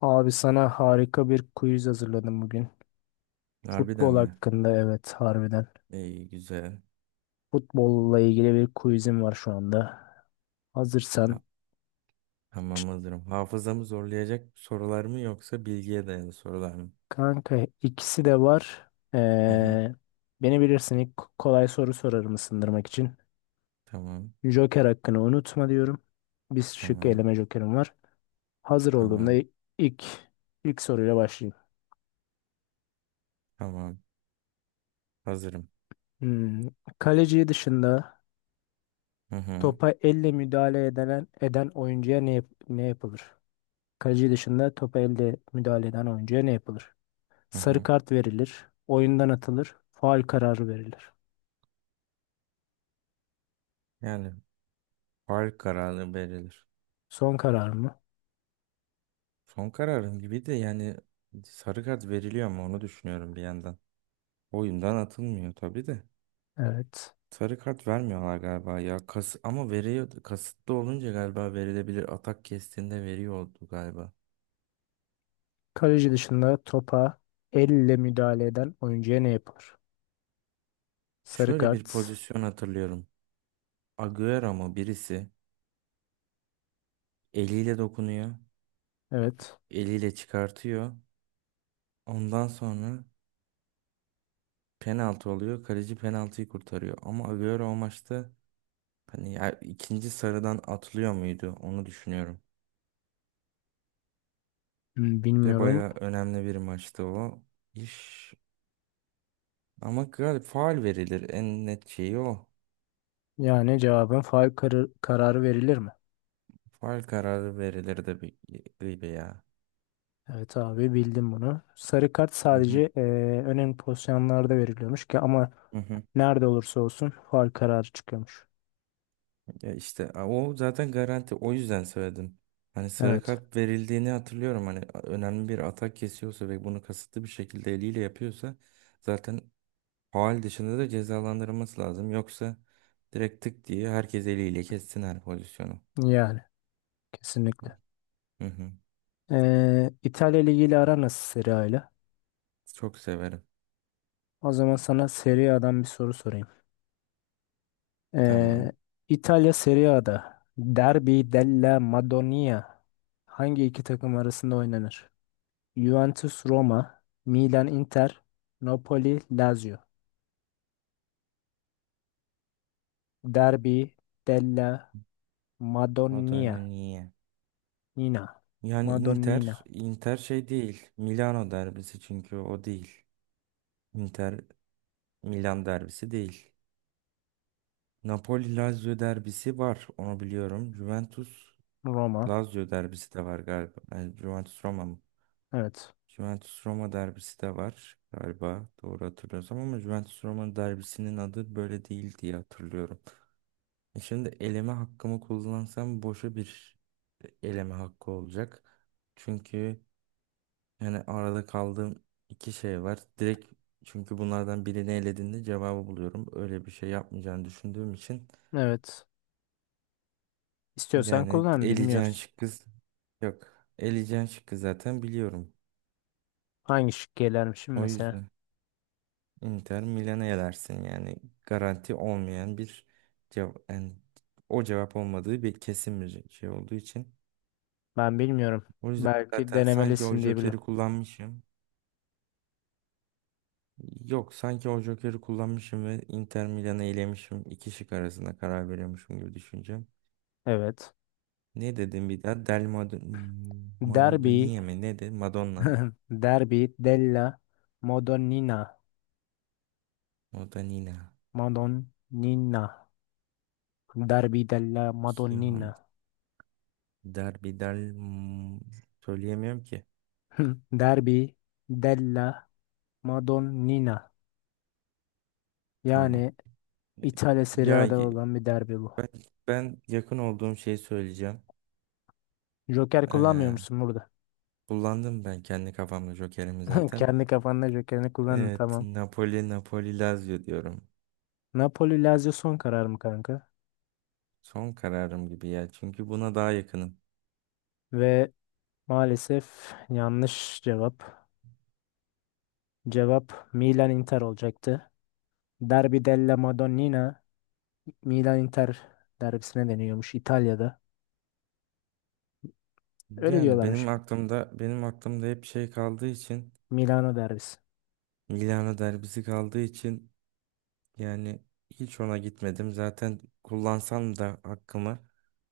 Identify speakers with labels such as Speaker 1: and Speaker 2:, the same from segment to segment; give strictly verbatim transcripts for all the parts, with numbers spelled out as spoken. Speaker 1: Abi sana harika bir quiz hazırladım bugün.
Speaker 2: Harbiden
Speaker 1: Futbol
Speaker 2: mi?
Speaker 1: hakkında evet harbiden.
Speaker 2: İyi güzel.
Speaker 1: Futbolla ilgili bir quizim var şu anda. Hazırsan.
Speaker 2: Ha- tamam hazırım. Hafızamı zorlayacak sorular mı yoksa bilgiye dayalı sorular mı?
Speaker 1: Kanka ikisi de var.
Speaker 2: Hı hı.
Speaker 1: Ee, beni bilirsin ilk kolay soru sorarım ısındırmak için.
Speaker 2: Tamam.
Speaker 1: Joker hakkını unutma diyorum. Bir şık
Speaker 2: Tamam.
Speaker 1: eleme jokerim var. Hazır olduğumda
Speaker 2: Tamam.
Speaker 1: ilk ilk soruyla başlayayım.
Speaker 2: Tamam. Hazırım.
Speaker 1: Hmm, Kaleci dışında
Speaker 2: Hı hı.
Speaker 1: topa elle müdahale edilen eden oyuncuya ne, yap- ne yapılır? Kaleci dışında topa elde müdahale eden oyuncuya ne yapılır?
Speaker 2: Hı
Speaker 1: Sarı
Speaker 2: hı.
Speaker 1: kart verilir. Oyundan atılır. Faul kararı verilir.
Speaker 2: Yani faul kararı verilir.
Speaker 1: Son karar mı?
Speaker 2: Son kararım gibi de yani sarı kart veriliyor mu onu düşünüyorum bir yandan. Oyundan atılmıyor tabii de.
Speaker 1: Evet.
Speaker 2: Sarı kart vermiyorlar galiba ya. Kas ama veriyor kasıtlı olunca galiba verilebilir. Atak kestiğinde veriyordu galiba.
Speaker 1: Kaleci dışında topa elle müdahale eden oyuncuya ne yapılır? Sarı
Speaker 2: Şöyle bir
Speaker 1: kart.
Speaker 2: pozisyon hatırlıyorum. Agüero mu birisi eliyle dokunuyor,
Speaker 1: Evet.
Speaker 2: eliyle çıkartıyor. Ondan sonra penaltı oluyor. Kaleci penaltıyı kurtarıyor. Ama Agüero o maçta hani ya ikinci sarıdan atlıyor muydu onu düşünüyorum.
Speaker 1: Hmm,
Speaker 2: Ve
Speaker 1: Bilmiyorum.
Speaker 2: bayağı önemli bir maçtı o iş. Ama galiba faul verilir. En net şeyi o.
Speaker 1: Yani cevabın faul karı- kararı verilir mi?
Speaker 2: Faul kararı verilirdi bir gibi ya.
Speaker 1: Evet abi bildim bunu. Sarı kart
Speaker 2: Hı
Speaker 1: sadece
Speaker 2: hı.
Speaker 1: eee, önemli pozisyonlarda veriliyormuş ki ama
Speaker 2: Hı hı.
Speaker 1: nerede olursa olsun faul kararı çıkıyormuş.
Speaker 2: Ya işte, a, o zaten garanti. O yüzden söyledim. Hani sarı
Speaker 1: Evet.
Speaker 2: kart verildiğini hatırlıyorum. Hani a- önemli bir atak kesiyorsa ve bunu kasıtlı bir şekilde eliyle yapıyorsa zaten faul dışında da cezalandırılması lazım. Yoksa direkt tık diye herkes eliyle kessin her pozisyonu.
Speaker 1: Yani kesinlikle.
Speaker 2: Hı hı.
Speaker 1: Ee, İtalya Ligi ile aran nasıl Serie A ile?
Speaker 2: Çok severim.
Speaker 1: O zaman sana Serie A'dan bir soru sorayım.
Speaker 2: Tamam.
Speaker 1: Ee, İtalya Serie A'da Derby della Madonia hangi iki takım arasında oynanır? Juventus Roma, Milan Inter, Napoli Lazio. Derby della
Speaker 2: Madonna
Speaker 1: Madonia.
Speaker 2: niye?
Speaker 1: Nina.
Speaker 2: Yani Inter,
Speaker 1: Madonnina.
Speaker 2: Inter şey değil. Milano derbisi çünkü o değil. Inter Milan derbisi değil. Napoli-Lazio derbisi var. Onu biliyorum. Juventus-Lazio
Speaker 1: Roma.
Speaker 2: derbisi de var galiba. Yani Juventus-Roma mı?
Speaker 1: Evet.
Speaker 2: Juventus-Roma derbisi de var galiba. Doğru hatırlıyorsam ama Juventus-Roma derbisinin adı böyle değil diye hatırlıyorum. E şimdi eleme hakkımı kullansam boşa bir eleme hakkı olacak. Çünkü yani arada kaldığım iki şey var. Direkt çünkü bunlardan birini elediğinde cevabı buluyorum. Öyle bir şey yapmayacağını düşündüğüm için
Speaker 1: Evet. İstiyorsan
Speaker 2: yani
Speaker 1: kullan
Speaker 2: eleyeceğin
Speaker 1: bilmiyoruz.
Speaker 2: şıkkı yok. Eleyeceğin şıkkı zaten biliyorum.
Speaker 1: Hangi şık gelermişim
Speaker 2: O
Speaker 1: mesela?
Speaker 2: yüzden Inter Milan'a elersin yani. Garanti olmayan bir cevap. Yani o cevap olmadığı bir kesin bir şey olduğu için.
Speaker 1: Ben bilmiyorum.
Speaker 2: O yüzden
Speaker 1: Belki
Speaker 2: zaten sanki o
Speaker 1: denemelisin diye
Speaker 2: Joker'i
Speaker 1: biliyorum.
Speaker 2: kullanmışım. Yok, sanki o Joker'i kullanmışım ve Inter Milan'ı elemişim. İki şık arasında karar veriyormuşum gibi düşüneceğim.
Speaker 1: Evet.
Speaker 2: Ne dedim bir daha? Del Mad Maradona
Speaker 1: Derbi.
Speaker 2: mi? Ne dedi? Madonna mı?
Speaker 1: Derbi della Madonnina.
Speaker 2: Madonnina.
Speaker 1: Madonnina. Derbi della Madonnina.
Speaker 2: Derbidel hmm, Söyleyemiyorum ki.
Speaker 1: Derbi della Madonnina.
Speaker 2: Tamam.
Speaker 1: Yani
Speaker 2: E,
Speaker 1: İtalya Serie
Speaker 2: Ya
Speaker 1: A'da
Speaker 2: y-
Speaker 1: olan bir derbi bu.
Speaker 2: ben, ben yakın olduğum şeyi söyleyeceğim.
Speaker 1: Joker kullanmıyor
Speaker 2: Ee,
Speaker 1: musun burada?
Speaker 2: Kullandım ben kendi kafamda Joker'imi zaten.
Speaker 1: Kendi kafanda Joker'ini kullanın
Speaker 2: Evet,
Speaker 1: tamam.
Speaker 2: Napoli, Napoli, Lazio diyorum.
Speaker 1: Napoli Lazio son karar mı kanka?
Speaker 2: Son kararım gibi ya. Çünkü buna daha yakınım.
Speaker 1: Ve maalesef yanlış cevap. Cevap Milan Inter olacaktı. Derbi della Madonnina Milan-Inter derbisine deniyormuş İtalya'da. Öyle
Speaker 2: Yani
Speaker 1: diyorlarmış.
Speaker 2: benim aklımda benim aklımda hep şey kaldığı için,
Speaker 1: Milano derbisi.
Speaker 2: Milano derbisi kaldığı için, yani hiç ona gitmedim. Zaten kullansam da hakkımı,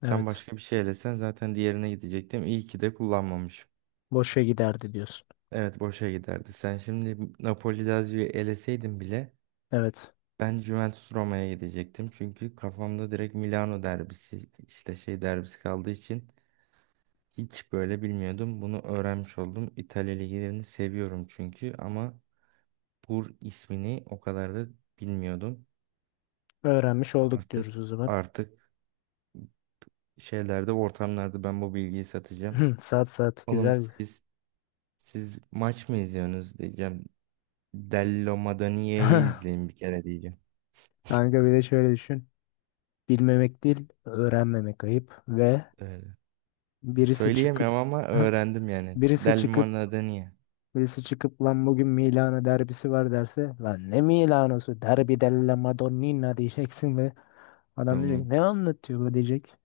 Speaker 2: sen
Speaker 1: Evet.
Speaker 2: başka bir şey elesen zaten diğerine gidecektim. İyi ki de kullanmamışım.
Speaker 1: Boşa giderdi diyorsun.
Speaker 2: Evet, boşa giderdi. Sen şimdi Napoli Lazio'yu eleseydin bile
Speaker 1: Evet.
Speaker 2: ben Juventus Roma'ya gidecektim. Çünkü kafamda direkt Milano derbisi işte şey derbisi kaldığı için hiç böyle bilmiyordum. Bunu öğrenmiş oldum. İtalya liglerini seviyorum çünkü ama Pur ismini o kadar da bilmiyordum.
Speaker 1: Öğrenmiş olduk diyoruz
Speaker 2: Artık
Speaker 1: o zaman.
Speaker 2: artık şeylerde, ortamlarda ben bu bilgiyi satacağım.
Speaker 1: Saat saat
Speaker 2: Oğlum,
Speaker 1: güzel.
Speaker 2: siz siz maç mı izliyorsunuz diyeceğim. Dello Madonia'yı izleyin bir kere diyeceğim.
Speaker 1: Kanka bir de şöyle düşün. Bilmemek değil, öğrenmemek ayıp ve
Speaker 2: Öyle.
Speaker 1: birisi çıkıp
Speaker 2: Söyleyemem ama öğrendim yani.
Speaker 1: birisi
Speaker 2: Del
Speaker 1: çıkıp
Speaker 2: Madonia.
Speaker 1: birisi çıkıp lan bugün Milano derbisi var derse lan ne Milano'su derbi della Madonnina diyeceksin ve adam diyecek
Speaker 2: Tamam.
Speaker 1: ne anlatıyor bu diyecek.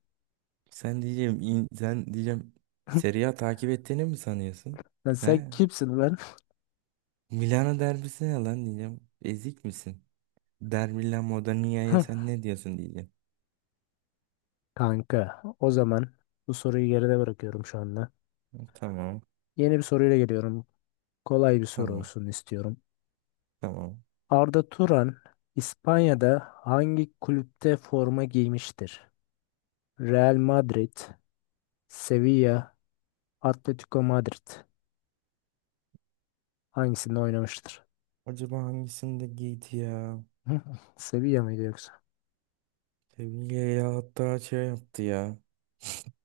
Speaker 2: Sen diyeceğim in- sen diyeceğim Serie A takip ettiğini mi sanıyorsun?
Speaker 1: Lan sen
Speaker 2: He?
Speaker 1: kimsin ulan?
Speaker 2: Milano derbisi ne lan diyeceğim. Ezik misin? Dermilla Modania'ya sen ne diyorsun diyeceğim.
Speaker 1: Kanka, o zaman bu soruyu geride bırakıyorum şu anda.
Speaker 2: Tamam.
Speaker 1: Yeni bir soruyla geliyorum. Kolay bir soru
Speaker 2: Tamam.
Speaker 1: olsun istiyorum.
Speaker 2: Tamam.
Speaker 1: Arda Turan İspanya'da hangi kulüpte forma giymiştir? Real Madrid, Sevilla, Atletico Madrid. Hangisinde oynamıştır?
Speaker 2: Acaba hangisinde giydi ya?
Speaker 1: Hı? Sevilla mıydı yoksa?
Speaker 2: Seviyeyle hatta şey yaptı ya.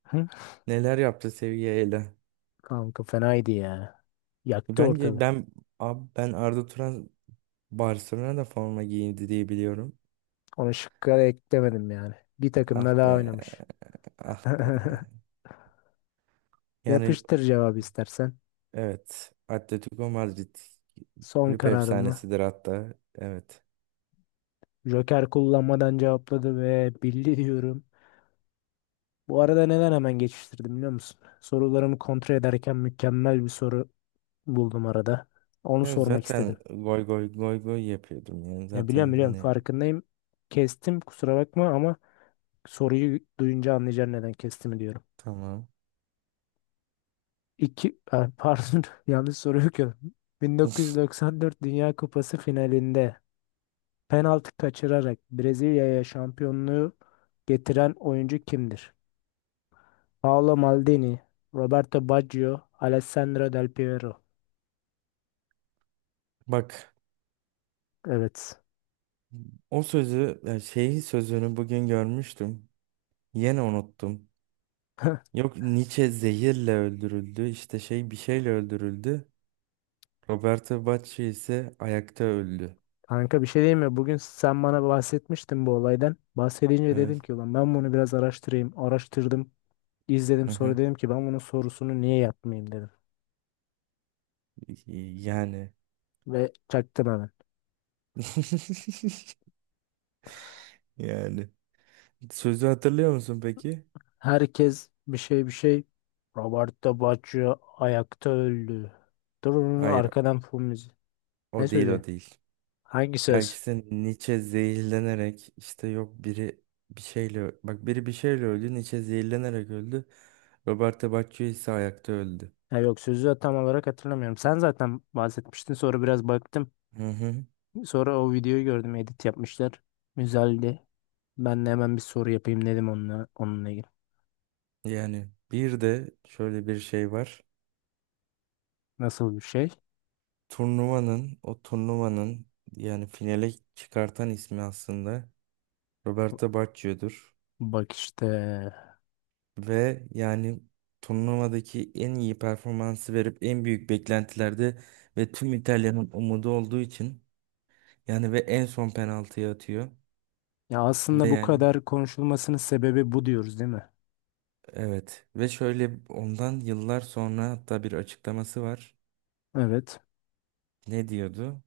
Speaker 1: Hı?
Speaker 2: Neler yaptı Seviyeyle?
Speaker 1: Kanka fenaydı ya. Yaktı
Speaker 2: Bence
Speaker 1: ortalığı.
Speaker 2: ben abi ben Arda Turan Barcelona'da forma giyindi diye biliyorum.
Speaker 1: Onu şıkka da eklemedim yani. Bir
Speaker 2: Ah
Speaker 1: takımla
Speaker 2: be.
Speaker 1: daha oynamış.
Speaker 2: Ah be. Yani
Speaker 1: Yapıştır cevabı istersen.
Speaker 2: evet. Atletico Madrid
Speaker 1: Son
Speaker 2: kulüp
Speaker 1: kararımı.
Speaker 2: efsanesidir hatta. Evet.
Speaker 1: Joker kullanmadan cevapladı ve bildi diyorum. Bu arada neden hemen geçiştirdim biliyor musun? Sorularımı kontrol ederken mükemmel bir soru buldum arada. Onu
Speaker 2: Evet,
Speaker 1: sormak
Speaker 2: zaten
Speaker 1: istedim.
Speaker 2: goy goy goy goy yapıyordum yani.
Speaker 1: Ya biliyorum
Speaker 2: Zaten
Speaker 1: biliyorum
Speaker 2: hani
Speaker 1: farkındayım. Kestim kusura bakma ama soruyu duyunca anlayacaksın neden kestiğimi diyorum.
Speaker 2: tamam.
Speaker 1: İki, ha, pardon yanlış soru okuyorum. bin dokuz yüz doksan dört Dünya Kupası finalinde penaltı kaçırarak Brezilya'ya şampiyonluğu getiren oyuncu kimdir? Paolo Maldini, Roberto Baggio, Alessandro Del Piero.
Speaker 2: Bak,
Speaker 1: Evet.
Speaker 2: o sözü, e, şeyi sözünü bugün görmüştüm. Yine unuttum. Yok, Nietzsche zehirle öldürüldü. İşte şey bir şeyle öldürüldü. Roberto Bacci ise ayakta öldü.
Speaker 1: Kanka bir şey diyeyim mi? Bugün sen bana bahsetmiştin bu olaydan. Bahsedince
Speaker 2: Evet.
Speaker 1: dedim ki ulan ben bunu biraz araştırayım. Araştırdım, izledim
Speaker 2: Hı
Speaker 1: sonra
Speaker 2: hı.
Speaker 1: dedim ki ben bunun sorusunu niye yapmayayım dedim.
Speaker 2: Yani.
Speaker 1: Ve çaktım hemen.
Speaker 2: Yani. Sözü hatırlıyor musun peki?
Speaker 1: Herkes bir şey bir şey. Roberto Baggio ayakta öldü. Dur dur,
Speaker 2: Hayır,
Speaker 1: arkadan fon müziği. Ne
Speaker 2: o değil
Speaker 1: sözü?
Speaker 2: o değil.
Speaker 1: Hangi
Speaker 2: Ya
Speaker 1: söz?
Speaker 2: işte Nietzsche zehirlenerek işte yok biri bir şeyle bak biri bir şeyle öldü. Nietzsche zehirlenerek öldü. Roberto Bacci ise ayakta öldü.
Speaker 1: Ya yok sözü tam olarak hatırlamıyorum. Sen zaten bahsetmiştin sonra biraz baktım.
Speaker 2: Hı hı.
Speaker 1: Sonra o videoyu gördüm edit yapmışlar. Güzeldi. Ben de hemen bir soru yapayım dedim onunla, onunla ilgili.
Speaker 2: Yani bir de şöyle bir şey var.
Speaker 1: Nasıl bir şey?
Speaker 2: turnuvanın o turnuvanın yani finale çıkartan ismi aslında Roberto Baggio'dur.
Speaker 1: Bak işte.
Speaker 2: Ve yani turnuvadaki en iyi performansı verip en büyük beklentilerde ve tüm İtalya'nın umudu olduğu için yani ve en son penaltıyı atıyor.
Speaker 1: Ya
Speaker 2: Ve
Speaker 1: aslında bu
Speaker 2: yani
Speaker 1: kadar konuşulmasının sebebi bu diyoruz değil mi?
Speaker 2: evet, ve şöyle, ondan yıllar sonra hatta bir açıklaması var.
Speaker 1: Evet.
Speaker 2: Ne diyordu?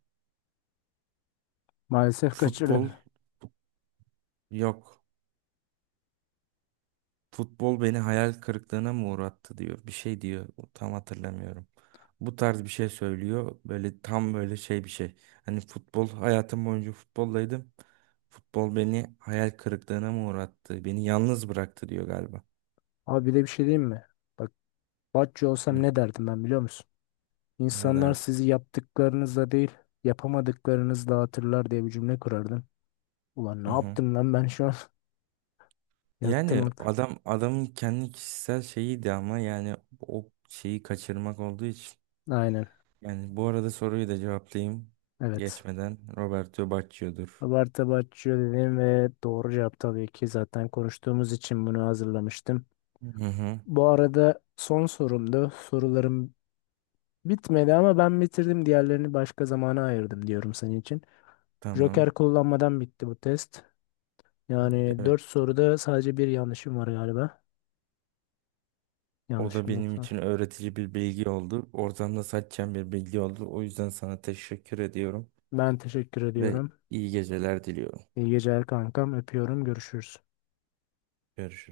Speaker 1: Maalesef kaçırdım.
Speaker 2: Futbol, yok. Futbol beni hayal kırıklığına mı uğrattı diyor. Bir şey diyor. Tam hatırlamıyorum. Bu tarz bir şey söylüyor. Böyle tam böyle şey bir şey. Hani futbol, hayatım boyunca futboldaydım. Futbol beni hayal kırıklığına mı uğrattı? Beni yalnız bıraktı diyor galiba.
Speaker 1: Abi bir de bir şey diyeyim mi? Bak Batçı olsam
Speaker 2: Hı,
Speaker 1: ne derdim ben biliyor musun?
Speaker 2: ne
Speaker 1: İnsanlar
Speaker 2: derdi?
Speaker 1: sizi yaptıklarınızla değil yapamadıklarınızla hatırlar diye bir cümle kurardım. Ulan ne
Speaker 2: Hı hı.
Speaker 1: yaptım lan ben şu an? Yaktım
Speaker 2: Yani
Speaker 1: orada.
Speaker 2: adam adamın kendi kişisel şeyiydi ama yani o şeyi kaçırmak olduğu için.
Speaker 1: Aynen.
Speaker 2: Yani bu arada soruyu da cevaplayayım.
Speaker 1: Evet.
Speaker 2: Geçmeden Roberto Baggio'dur.
Speaker 1: Abartı abartıyor dedim ve doğru cevap tabii ki zaten konuştuğumuz için bunu hazırlamıştım.
Speaker 2: Hı hı.
Speaker 1: Bu arada son sorumdu. Sorularım bitmedi ama ben bitirdim. Diğerlerini başka zamana ayırdım diyorum senin için.
Speaker 2: Tamam.
Speaker 1: Joker kullanmadan bitti bu test. Yani
Speaker 2: Evet.
Speaker 1: dört soruda sadece bir yanlışım var galiba.
Speaker 2: O da
Speaker 1: Yanlışım
Speaker 2: benim için
Speaker 1: yoksa.
Speaker 2: öğretici bir bilgi oldu. Oradan da saçacağım bir bilgi oldu. O yüzden sana teşekkür ediyorum
Speaker 1: Ben teşekkür
Speaker 2: ve
Speaker 1: ediyorum.
Speaker 2: iyi geceler diliyorum.
Speaker 1: İyi geceler kankam. Öpüyorum. Görüşürüz.
Speaker 2: Görüşürüz.